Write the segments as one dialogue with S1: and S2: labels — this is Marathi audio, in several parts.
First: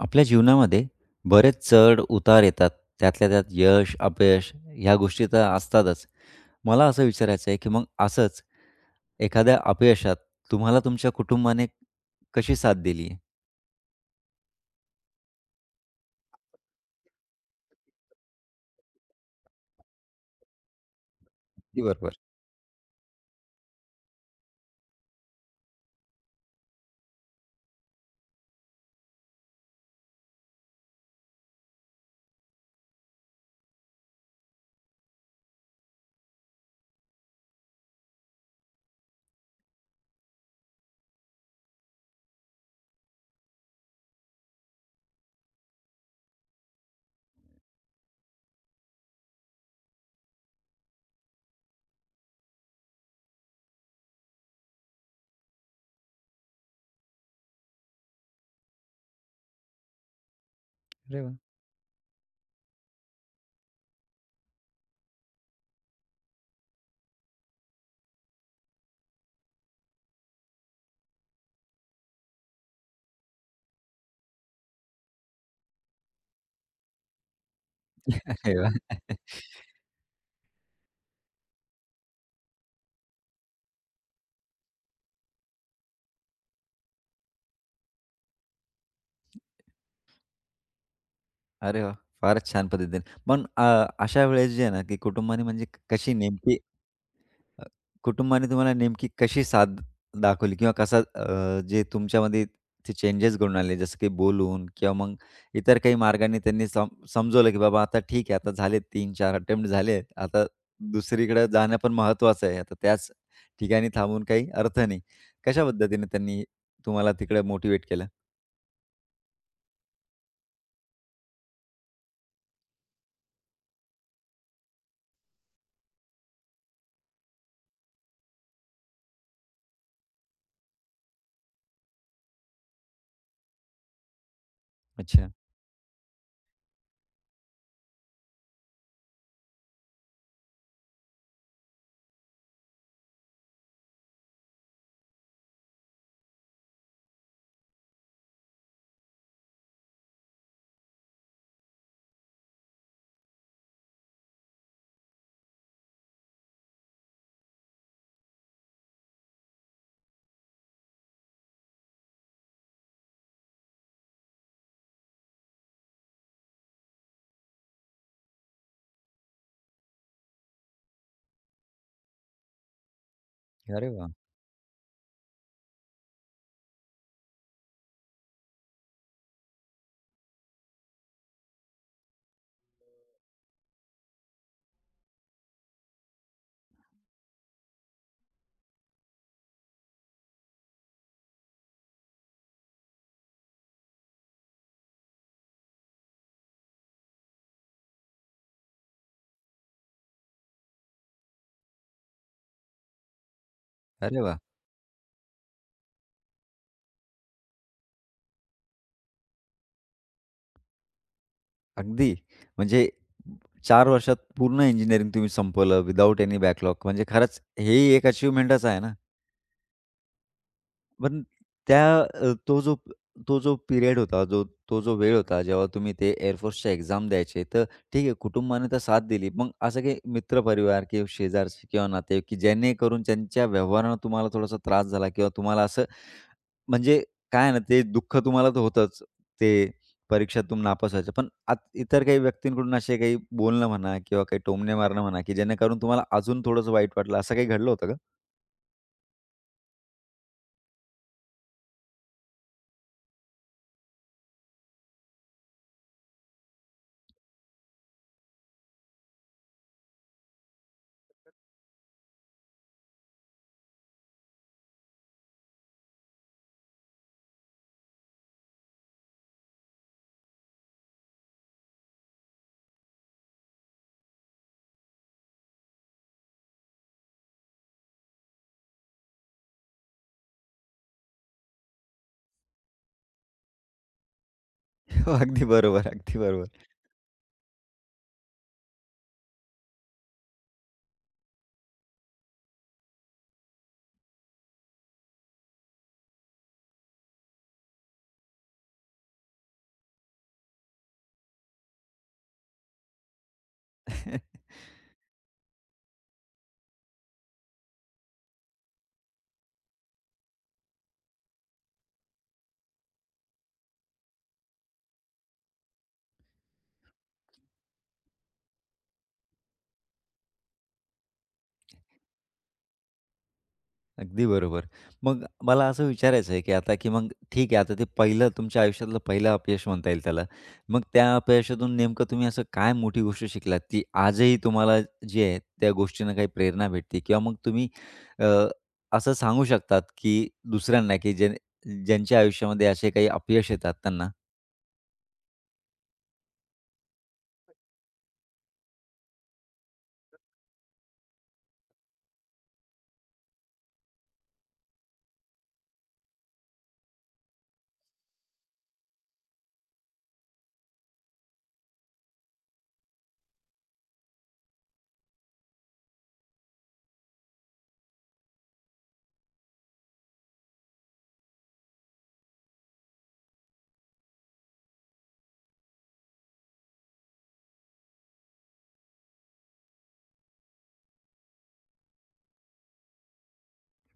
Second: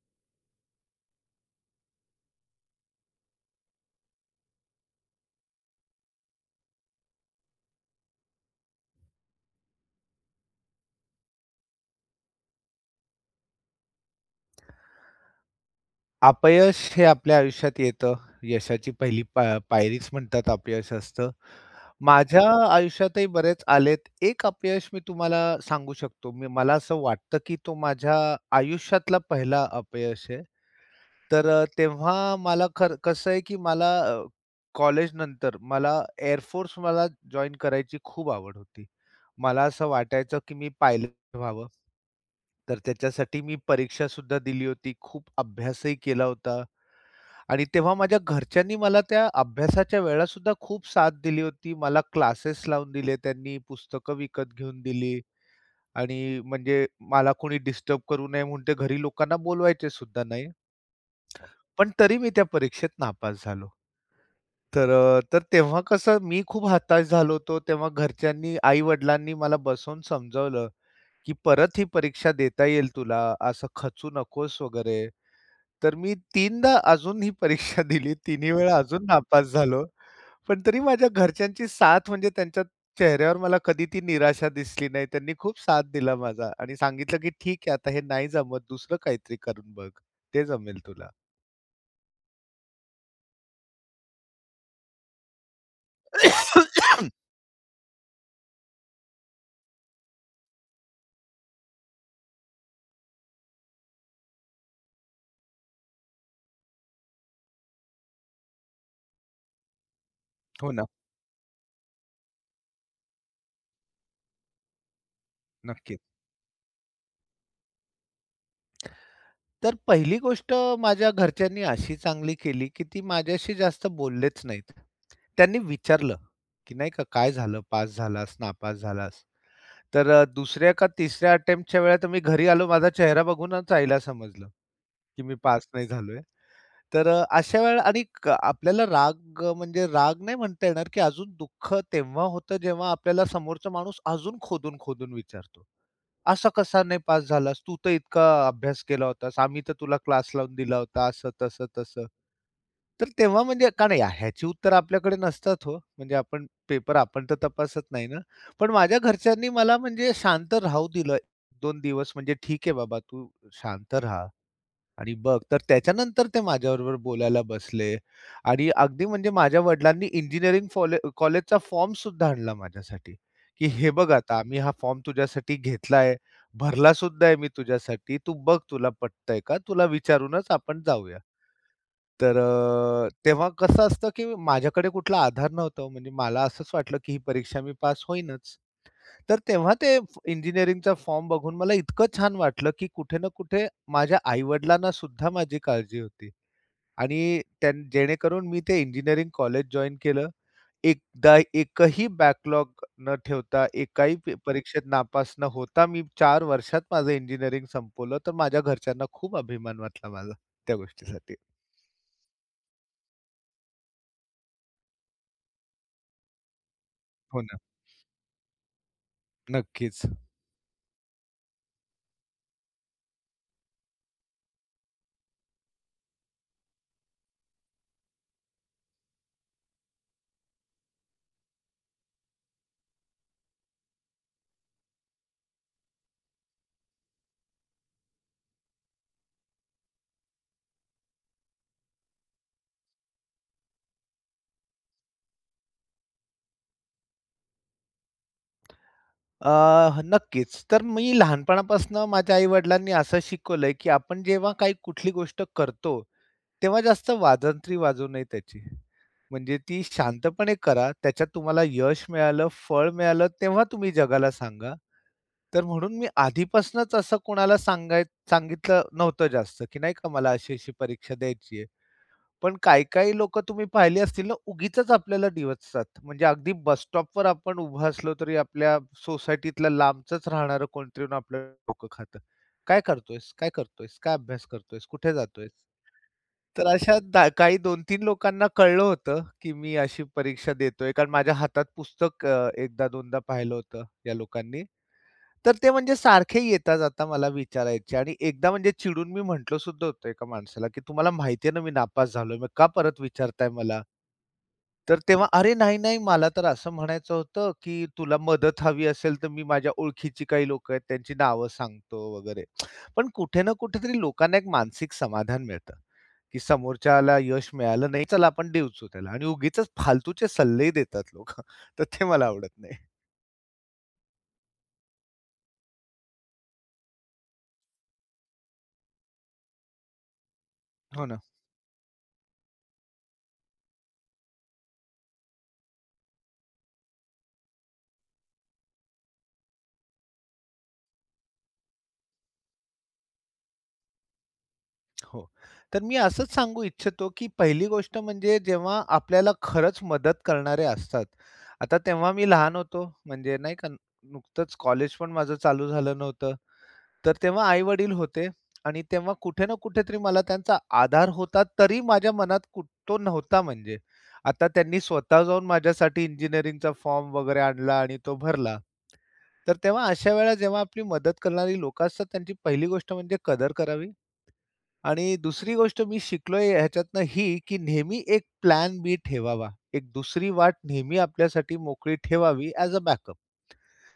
S1: आपल्या जीवनामध्ये बरेच चढ उतार येतात. त्यातल्या त्यात यश, अपयश ह्या गोष्टी तर असतातच. मला असं विचारायचं आहे, की मग असंच एखाद्या अपयशात तुम्हाला तुमच्या कुटुंबाने कशी साथ दिली आहे?
S2: अपयश हे आपल्या आयुष्यात येतं. यशाची पहिली पायरीच म्हणतात अपयश असतं.
S1: अगदी बरोबर.
S2: माझ्या आयुष्यातही बरेच आलेत. एक अपयश मी तुम्हाला सांगू शकतो. मला असं वाटतं, की तो माझ्या आयुष्यातला पहिला अपयश आहे. तर तेव्हा मला खर कसं आहे, की मला कॉलेजनंतर मला एअर फोर्स जॉइन करायची खूप आवड होती. मला असं वाटायचं, की मी पायलट व्हावं. तर त्याच्यासाठी मी परीक्षासुद्धा दिली होती. खूप अभ्यासही केला होता. आणि तेव्हा माझ्या घरच्यांनी मला त्या अभ्यासाच्या वेळा सुद्धा खूप साथ दिली होती. मला क्लासेस लावून दिले त्यांनी, पुस्तकं विकत घेऊन दिली आणि म्हणजे मला कोणी डिस्टर्ब करू नये म्हणून ते घरी लोकांना बोलवायचे सुद्धा नाही.
S1: अरे वाह!
S2: पण तरी मी त्या परीक्षेत नापास झालो. तर तेव्हा कसं मी खूप हताश झालो होतो. तेव्हा घरच्यांनी, आई-वडिलांनी मला बसवून समजावलं, की "परत ही परीक्षा देता येईल तुला, असं खचू नकोस" वगैरे. तर मी 3दा अजून ही परीक्षा दिली. तिन्ही
S1: अरे
S2: वेळा
S1: वाह!
S2: अजून नापास झालो. पण तरी माझ्या घरच्यांची साथ म्हणजे त्यांच्या चेहऱ्यावर मला कधी ती निराशा दिसली नाही. त्यांनी खूप साथ दिला माझा आणि सांगितलं, की "ठीक आहे आता हे नाही जमत दुसरं काहीतरी करून बघ. ते जमेल तुला."
S1: अरे वाह! फारच छान पद्धतीने. पण अ, अशा वेळेस जे आहे ना, की कुटुंबाने म्हणजे कशी नेमकी कुटुंबाने तुम्हाला नेमकी कशी साथ दाखवली किंवा जे तुमच्यामध्ये ते चेंजेस घडून आले, जसं की बोलून किंवा मग इतर काही मार्गाने त्यांनी समजवलं, की बाबा आता ठीक आहे, आता झाले 3-4 अटेम्प्ट झाले. आता
S2: हो ना.
S1: दुसरीकडे जाणं पण महत्त्वाचं आहे. आता त्याच ठिकाणी थांबून काही अर्थ नाही. कशा
S2: नक्कीच.
S1: पद्धतीने त्यांनी तुम्हाला तिकडे मोटिव्हेट केलं?
S2: तर पहिली गोष्ट माझ्या घरच्यांनी अशी चांगली केली, की ती माझ्याशी जास्त बोललेच नाहीत. त्यांनी विचारलं, की नाही का "काय झालं? पास झालास, नापास झालास?" तर दुसऱ्या का तिसऱ्या अटेम्प्टच्या वेळेला तर मी घरी आलो. माझा चेहरा बघूनच आईला समजलं, की
S1: अच्छा.
S2: मी पास नाही झालोय. तर अशा वेळेला आणि आपल्याला राग म्हणजे राग नाही म्हणता येणार, की अजून दुःख तेव्हा होतं, जेव्हा आपल्याला समोरचा माणूस अजून खोदून-खोदून विचारतो, "असा कसा नाही पास झालास? तू तर इतका अभ्यास केला होतास. आम्ही तर तुला क्लास लावून दिला होता." असं, तसं, तसं. तर तेव्हा म्हणजे का नाही ह्याची उत्तरं आपल्याकडे नसतात हो. म्हणजे आपण पेपर तर तपासत नाही ना. पण माझ्या घरच्यांनी मला म्हणजे शांत राहू दिलं 1 दिवस, म्हणजे "ठीक आहे बाबा, तू शांत राहा." आणि बघ, तर त्याच्यानंतर ते माझ्याबरोबर बोलायला बसले आणि अगदी म्हणजे माझ्या वडिलांनी इंजिनिअरिंग कॉलेजचा फॉर्म सुद्धा आणला माझ्यासाठी, की
S1: अरे
S2: "हे बघ
S1: वाह!
S2: आता आम्ही हा फॉर्म तुझ्यासाठी घेतलाय, भरला सुद्धा आहे मी तुझ्यासाठी. तू बघ तुला पटतंय का? तुला विचारूनच आपण जाऊया." तर तेव्हा कसं असतं, की माझ्याकडे कुठला आधार नव्हता हो, म्हणजे मला असंच वाटलं, की ही परीक्षा मी पास होईनच. तर तेव्हा ते इंजिनिअरिंगचा फॉर्म बघून मला इतकं छान वाटलं, की कुठे ना कुठे माझ्या आई-वडिलांना सुद्धा माझी काळजी होती आणि जेणेकरून मी ते इंजिनिअरिंग कॉलेज जॉइन केलं. एकदा एकही बॅकलॉग न ठेवता, एकाही
S1: अरे वाह!
S2: परीक्षेत नापास न होता मी 4 वर्षात माझं इंजिनिअरिंग संपवलं. तर माझ्या घरच्यांना खूप अभिमान वाटला माझा त्या गोष्टीसाठी.
S1: अगदी म्हणजे 4 वर्षात पूर्ण इंजिनिअरिंग तुम्ही संपवलं विदाऊट एनी बॅकलॉग, म्हणजे
S2: हो
S1: खरंच
S2: ना.
S1: हे एक अचीव्हमेंटच आहे ना.
S2: नक्कीच.
S1: पण त्या अ, तो जो तो जो पिरियड होता, जो तो जो वेळ होता, जेव्हा तुम्ही ते एअर फोर्सच्या एक्झाम द्यायचे, तर ठीक आहे, कुटुंबाने तर साथ दिली. मग असं काही मित्रपरिवार किंवा शेजारचे किंवा नाते, की जेणेकरून त्यांच्या व्यवहारानं तुम्हाला थोडासा त्रास झाला किंवा तुम्हाला असं म्हणजे, काय आहे ना, ते दुःख तुम्हाला तर होतंच, ते परीक्षेतून नापास व्हायचं. पण आत इतर काही व्यक्तींकडून असे काही बोलणं म्हणा किंवा काही टोमणे मारणं म्हणा, की जेणेकरून तुम्हाला अजून थोडंसं वाईट वाटलं, असं काही घडलं होतं का?
S2: अ, नक्कीच. तर मी लहानपणापासून माझ्या आई-वडिलांनी असं शिकवलंय, की आपण जेव्हा काही कुठली गोष्ट करतो तेव्हा जास्त वाजंत्री वाजू नये त्याची. म्हणजे ती शांतपणे करा. त्याच्यात तुम्हाला यश मिळालं, फळ मिळालं, तेव्हा तुम्ही जगाला सांगा. तर म्हणून मी आधीपासूनच असं कोणाला सांगितलं नव्हतं जास्त, की नाही का मला अशी-अशी परीक्षा द्यायची पण काही-काही लोकं तुम्ही पाहिली असतील ना, उगीचच आपल्याला डिवचतात. म्हणजे अगदी बस स्टॉपवर आपण उभं असलो तरी आपल्या सोसायटीतला लांबचंच राहणारं कोणतरी येऊन आपलं डोकं खातं. "काय करतोयस? काय करतोयस? काय अभ्यास करतोयस? कुठे
S1: अगदी
S2: जातोयस?"
S1: बरोबर, अगदी बरोबर.
S2: तर अशा दा काही 2-3 लोकांना कळलं होतं, की मी अशी परीक्षा देतोय. कारण माझ्या हातात पुस्तक 1दा-2दा पाहिलं होतं या लोकांनी. तर ते म्हणजे सारखे येता जाता मला विचारायचे आणि एकदा म्हणजे चिडून मी म्हटलो सुद्धा होतो एका माणसाला, की "तुम्हाला माहिती आहे ना मी नापास झालोय, मग का परत विचारताय मला?" तर तेव्हा, "अरे नाही, नाही, मला तर असं म्हणायचं होतं, की तुला मदत हवी असेल तर मी माझ्या ओळखीची काही लोकं आहेत त्यांची नावं सांगतो वगैरे." पण कुठे ना कुठेतरी लोकांना एक मानसिक समाधान मिळतं, की समोरच्याला यश मिळालं नाही, चला आपण देऊचू त्याला आणि उगीचच फालतूचे सल्लेही देतात लोकं. तर ते मला आवडत नाही.
S1: अगदी बरोबर. मग मला असं विचारायचं आहे, की आता, की मग ठीक आहे, आता ते पहिलं तुमच्या आयुष्यातलं पहिलं अपयश म्हणता येईल त्याला. मग
S2: हो
S1: त्या
S2: ना.
S1: अपयशातून नेमकं तुम्ही असं काय मोठी गोष्ट शिकलात, की आजही तुम्हाला जी आहे त्या गोष्टीनं काही प्रेरणा भेटते किंवा मग अ, असं सांगू शकतात, की दुसऱ्यांना, की ज्यांच्या आयुष्यामध्ये असे काही अपयश येतात त्यांना.
S2: हो. तर मी असंच सांगू इच्छितो, की पहिली गोष्ट म्हणजे जेव्हा आपल्याला खरंच मदत करणारे असतात. आता तेव्हा मी लहान होतो, म्हणजे नाही का नुकतंच कॉलेज पण माझं चालू झालं नव्हतं. तर तेव्हा आई-वडील होते आणि तेव्हा कुठे ना कुठेतरी मला त्यांचा आधार होता, तरी माझ्या मनात तो नव्हता म्हणजे. आता त्यांनी स्वतः जाऊन माझ्यासाठी इंजिनिअरिंगचा फॉर्म वगैरे आणला आणि तो भरला. तर तेव्हा अशा वेळेला जेव्हा आपली मदत करणारी लोकं असतात, त्यांची पहिली गोष्ट म्हणजे कदर करावी. आणि दुसरी गोष्ट मी शिकलोय ह्याच्यातनं ही, की नेहमी एक प्लॅन बी ठेवावा. एक दुसरी वाट नेहमी आपल्यासाठी मोकळी ठेवावी ॲज अ बॅकअप.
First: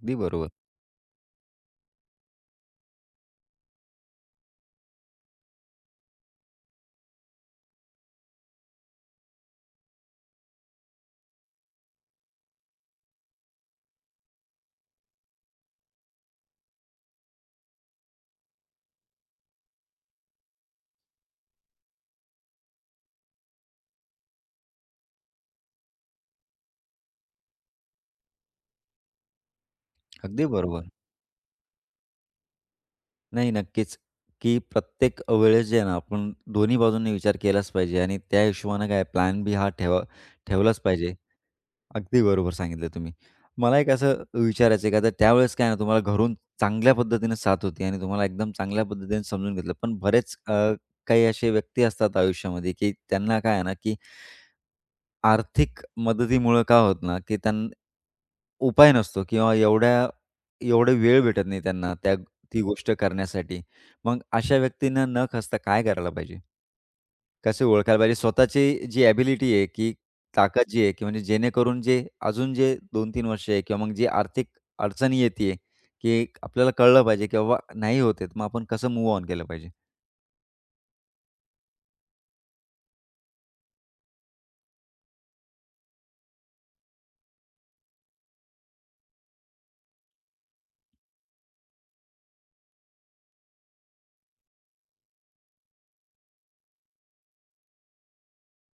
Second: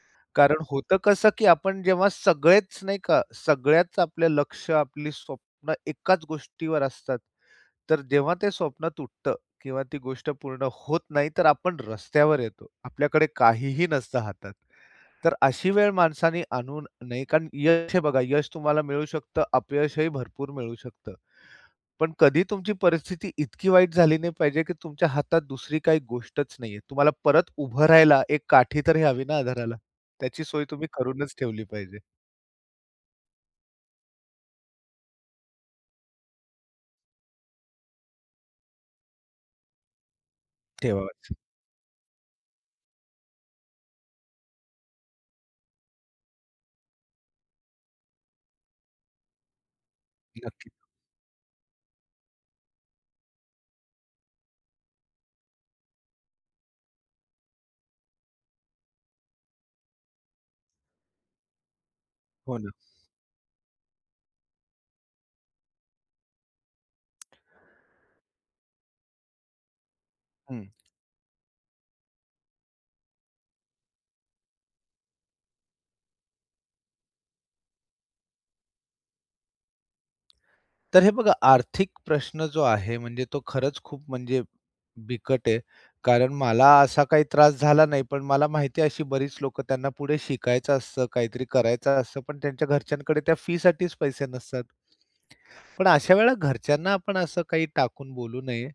S1: अगदी बरोबर,
S2: कारण होतं कसं, की आपण जेव्हा सगळेच नाही का, सगळ्याच आपलं लक्ष, आपली स्वप्न एकाच गोष्टीवर असतात. तर जेव्हा ते स्वप्न तुटतं किंवा ती गोष्ट पूर्ण होत नाही, तर आपण रस्त्यावर येतो. आपल्याकडे काहीही नसतं हातात. तर अशी वेळ माणसाने आणून नाही कारण यश हे बघा, यश तुम्हाला मिळू शकतं, अपयशही भरपूर मिळू शकतं. पण कधी तुमची परिस्थिती इतकी वाईट झाली नाही पाहिजे, की तुमच्या हातात दुसरी काही गोष्टच नाहीये. तुम्हाला परत उभं राहायला एक काठी तरी हवी ना आधाराला. त्याची
S1: अगदी
S2: सोय तुम्ही
S1: बरोबर.
S2: करूनच ठेवली पाहिजे.
S1: नाही, नक्कीच, की प्रत्येक वेळेस जे आहे ना, आपण दोन्ही बाजूंनी विचार केलाच पाहिजे आणि त्या हिशोबानं काय प्लॅन बी हा ठेवलाच पाहिजे.
S2: ठेवावाच.
S1: अगदी बरोबर सांगितलं तुम्ही. मला एक असं विचारायचं आहे, का तर त्यावेळेस काय ना तुम्हाला घरून चांगल्या पद्धतीने साथ होती आणि तुम्हाला एकदम चांगल्या पद्धतीने समजून घेतलं. पण
S2: नक्की.
S1: काही असे व्यक्ती असतात आयुष्यामध्ये, की त्यांना काय आहे ना, की आर्थिक मदतीमुळं काय होतं ना, की उपाय नसतो किंवा एवढा वेळ भेटत नाही त्यांना
S2: हो
S1: ती
S2: ना.
S1: गोष्ट करण्यासाठी. मग अशा व्यक्तींना न खचता काय करायला पाहिजे? कसे ओळखायला पाहिजे स्वतःची जी ॲबिलिटी आहे, की
S2: हं.
S1: ताकद जी आहे, की म्हणजे जेणेकरून जे अजून 2 तीन वर्ष आहे किंवा मग जी आर्थिक अडचणी येतीये, की आपल्याला कळलं पाहिजे, की बाबा नाही होत आहे, तर मग आपण कसं मूव्ह ऑन केलं पाहिजे.
S2: तर हे बघा आर्थिक प्रश्न जो आहे म्हणजे तो खरंच खूप म्हणजे बिकट आहे. कारण मला असा काही त्रास झाला नाही, पण मला माहिती आहे अशी बरीच लोक त्यांना पुढे शिकायचं असतं, काहीतरी करायचं असतं, पण त्यांच्या घरच्यांकडे त्या फीसाठीच पैसे नसतात. पण अशा वेळेला घरच्यांना आपण असं काही टाकून बोलू नये.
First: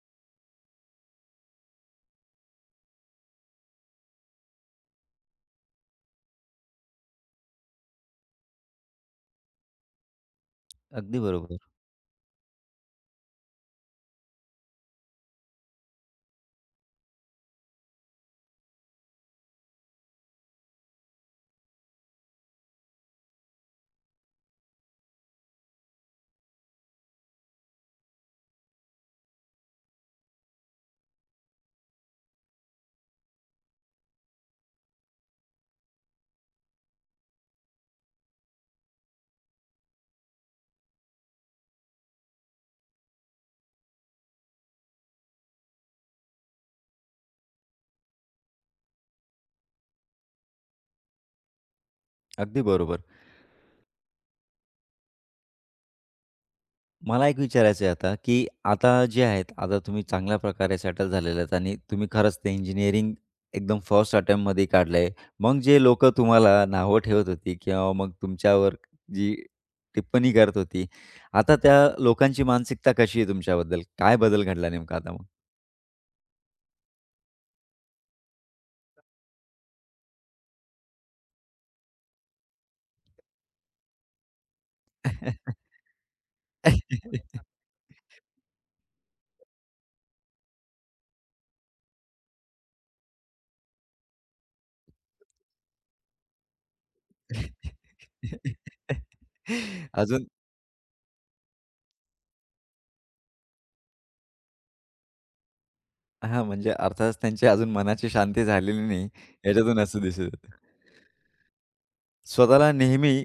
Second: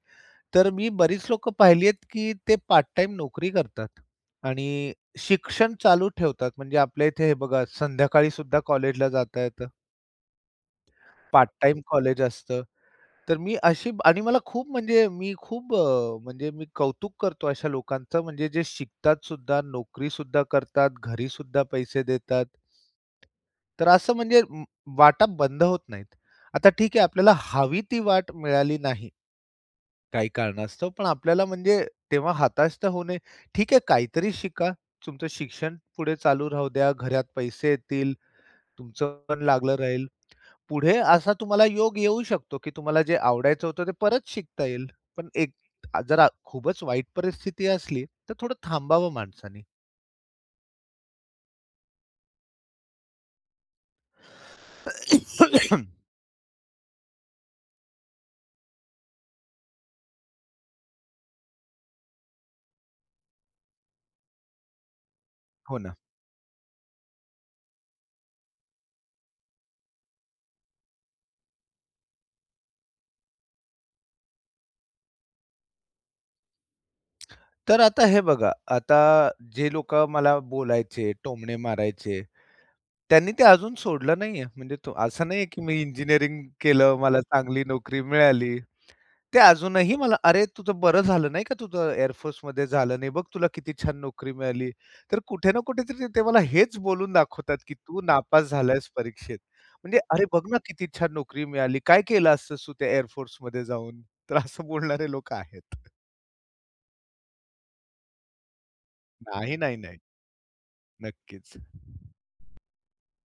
S2: तर मी बरीच लोकं पाहिली आहेत, की ते पार्ट टाईम नोकरी करतात आणि शिक्षण चालू ठेवतात. म्हणजे आपल्या इथे हे बघा संध्याकाळी सुद्धा कॉलेजला जाता येतं.
S1: अगदी
S2: पार्ट
S1: बरोबर,
S2: टाईम कॉलेज असतं. तर मी अशी आणि मला खूप म्हणजे मी खूप म्हणजे मी कौतुक करतो अशा लोकांचं म्हणजे जे शिकतात सुद्धा, नोकरी सुद्धा करतात, घरी सुद्धा पैसे देतात. तर असं म्हणजे वाटा बंद होत नाहीत. आता ठीक आहे आपल्याला हवी ती वाट मिळाली नाही काही कारणास्तव, पण आपल्याला म्हणजे तेव्हा हताश तर होऊ ठीक आहे काहीतरी शिका, तुमचं शिक्षण पुढे चालू राहू द्या, घरात पैसे येतील, तुमचं पण लागलं राहील. पुढे असा तुम्हाला योग येऊ शकतो, की तुम्हाला जे आवडायचं होतं ते परत शिकता येईल. पण एक जर खूपच वाईट परिस्थिती असली, तर थोडं थांबावं माणसाने.
S1: अगदी बरोबर. मला एक विचारायचं आहे आता, की आता जे आहेत, आता तुम्ही चांगल्या प्रकारे सेटल झालेले आहेत आणि तुम्ही खरंच ते इंजिनिअरिंग एकदम फर्स्ट अटेम्प्टमध्ये काढलंय. मग
S2: हो
S1: जे
S2: ना.
S1: लोक तुम्हाला नावं ठेवत होती किंवा मग तुमच्यावर जी टिप्पणी करत होती, आता त्या लोकांची मानसिकता कशी आहे तुमच्याबद्दल? काय बदल घडला नेमका आता मग?
S2: तर आता हे बघा, आता जे लोकं मला बोलायचे, टोमणे मारायचे, त्यांनी ते अजून सोडलं नाहीये. म्हणजे तो असं नाहीये, की मी इंजिनिअरिंग केलं, मला चांगली नोकरी मिळाली. ते अजूनही मला, "अरे, तुझं बरं झालं नाही का तुझं एअर फोर्समध्ये झालं नाही बघ, तुला किती छान नोकरी मिळाली." तर कुठे ना कुठेतरी ते मला हेच बोलून दाखवतात, की "तू नापास झालायस परीक्षेत." म्हणजे, "अरे,
S1: अजून
S2: बघ ना किती छान नोकरी मिळाली. काय केलं असतंस तू त्या एअर फोर्समध्ये जाऊन?" तर असं बोलणारे लोकं आहेत.
S1: हां, म्हणजे अर्थातच त्यांची अजून मनाची शांती झालेली नाही,
S2: नाही, नाही,
S1: याच्यातून
S2: नाही.
S1: असं दिसत होतं.
S2: नक्कीच.
S1: स्वतःला नेहमी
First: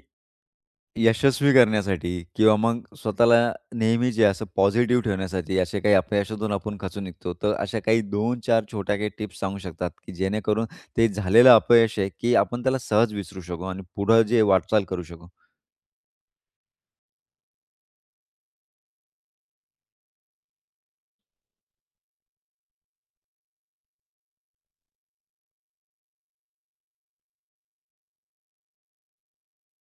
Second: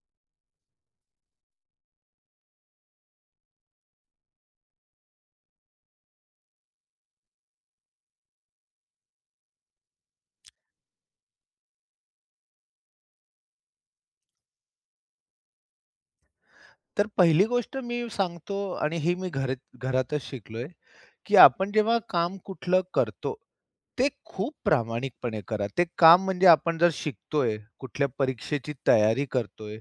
S1: यशस्वी करण्यासाठी किंवा मग स्वतःला नेहमी जे असं पॉझिटिव्ह ठेवण्यासाठी, असे काही अपयशातून आपण खचून निघतो. तर अशा काही 2-4 छोट्या काही टिप्स सांगू शकतात, की जेणेकरून ते झालेलं अपयश आहे, की आपण त्याला सहज विसरू शकू आणि पुढं जे वाटचाल करू शकू.
S2: तर पहिली गोष्ट मी सांगतो आणि ही मी घरातच शिकलोय, की आपण जेव्हा काम कुठलं करतो, ते खूप प्रामाणिकपणे करा. ते काम म्हणजे आपण जर शिकतोय, कुठल्या परीक्षेची तयारी करतोय,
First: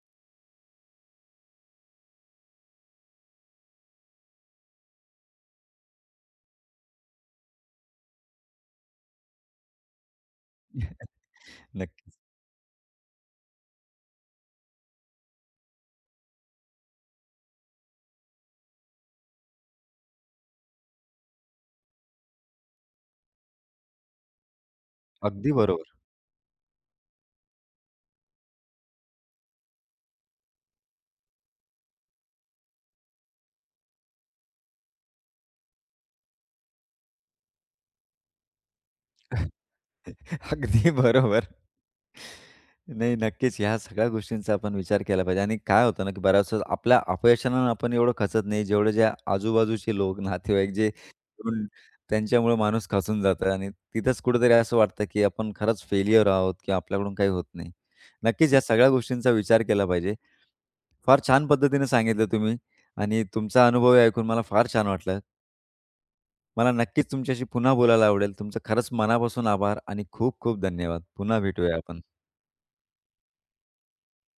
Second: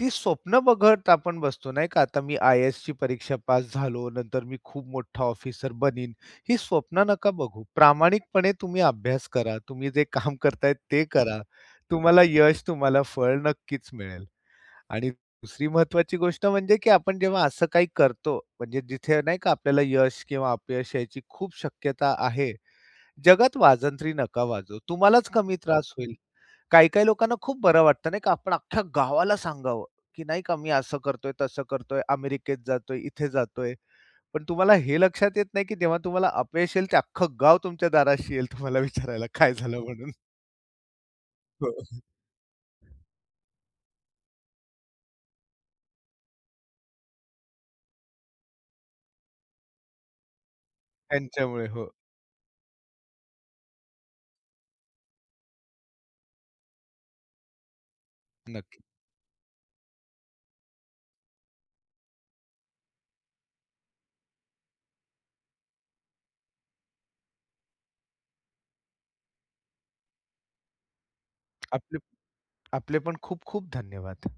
S2: ती स्वप्न बघत आपण बसतो नाही का? आता मी आय-ए-एसची परीक्षा पास झालो, नंतर मी खूप मोठा ऑफिसर बनीन. ही स्वप्न नका बघू. प्रामाणिकपणे तुम्ही अभ्यास करा. तुम्ही जे काम करताय ते करा.
S1: नक्की.
S2: तुम्हाला यश, तुम्हाला फळ नक्कीच मिळेल. आणि दुसरी महत्वाची गोष्ट म्हणजे, की आपण जेव्हा असं काही करतो, म्हणजे जिथे नाही का आपल्याला यश किंवा अपयश यायची खूप शक्यता आहे. जगात वाजंत्री नका वाजवू. तुम्हालाच
S1: अगदी
S2: कमी त्रास
S1: बरोबर.
S2: होईल. काही-काही लोकांना खूप बरं वाटतं नाही का, आपण अख्ख्या गावाला सांगावं, की नाही का मी असं करतोय, तसं करतोय, अमेरिकेत जातोय, इथे जातोय. पण तुम्हाला हे लक्षात येत नाही, की जेव्हा तुम्हाला अपयश येईल, ते अख्खं गाव तुमच्या दाराशी येईल तुम्हाला विचारायला काय झालं म्हणून.
S1: अगदी बरोबर.
S2: हो.
S1: नाही, नक्कीच ह्या सगळ्या गोष्टींचा आपण विचार केला पाहिजे आणि काय होतं ना, की बऱ्याच वेळेस आपल्या अपयशानं आपण एवढं खचत नाही, जेवढे जे आजूबाजूचे लोक, नातेवाईक, अं,
S2: त्यांच्यामुळे हो,
S1: त्यांच्यामुळे माणूस खचून जातं आणि तिथंच कुठेतरी असं वाटतं, की आपण खरंच फेल्युअर आहोत किंवा आपल्याकडून काही होत नाही. नक्कीच या
S2: नक्की.
S1: सगळ्या गोष्टींचा विचार केला पाहिजे. फार छान पद्धतीने सांगितलं तुम्ही आणि तुमचा अनुभवही ऐकून मला फार छान वाटलं. मला नक्कीच तुमच्याशी पुन्हा बोलायला आवडेल. तुमचं खरंच मनापासून आभार आणि खूप खूप धन्यवाद. पुन्हा भेटूया
S2: आपले
S1: आपण.
S2: आपले पण खूप खूप धन्यवाद.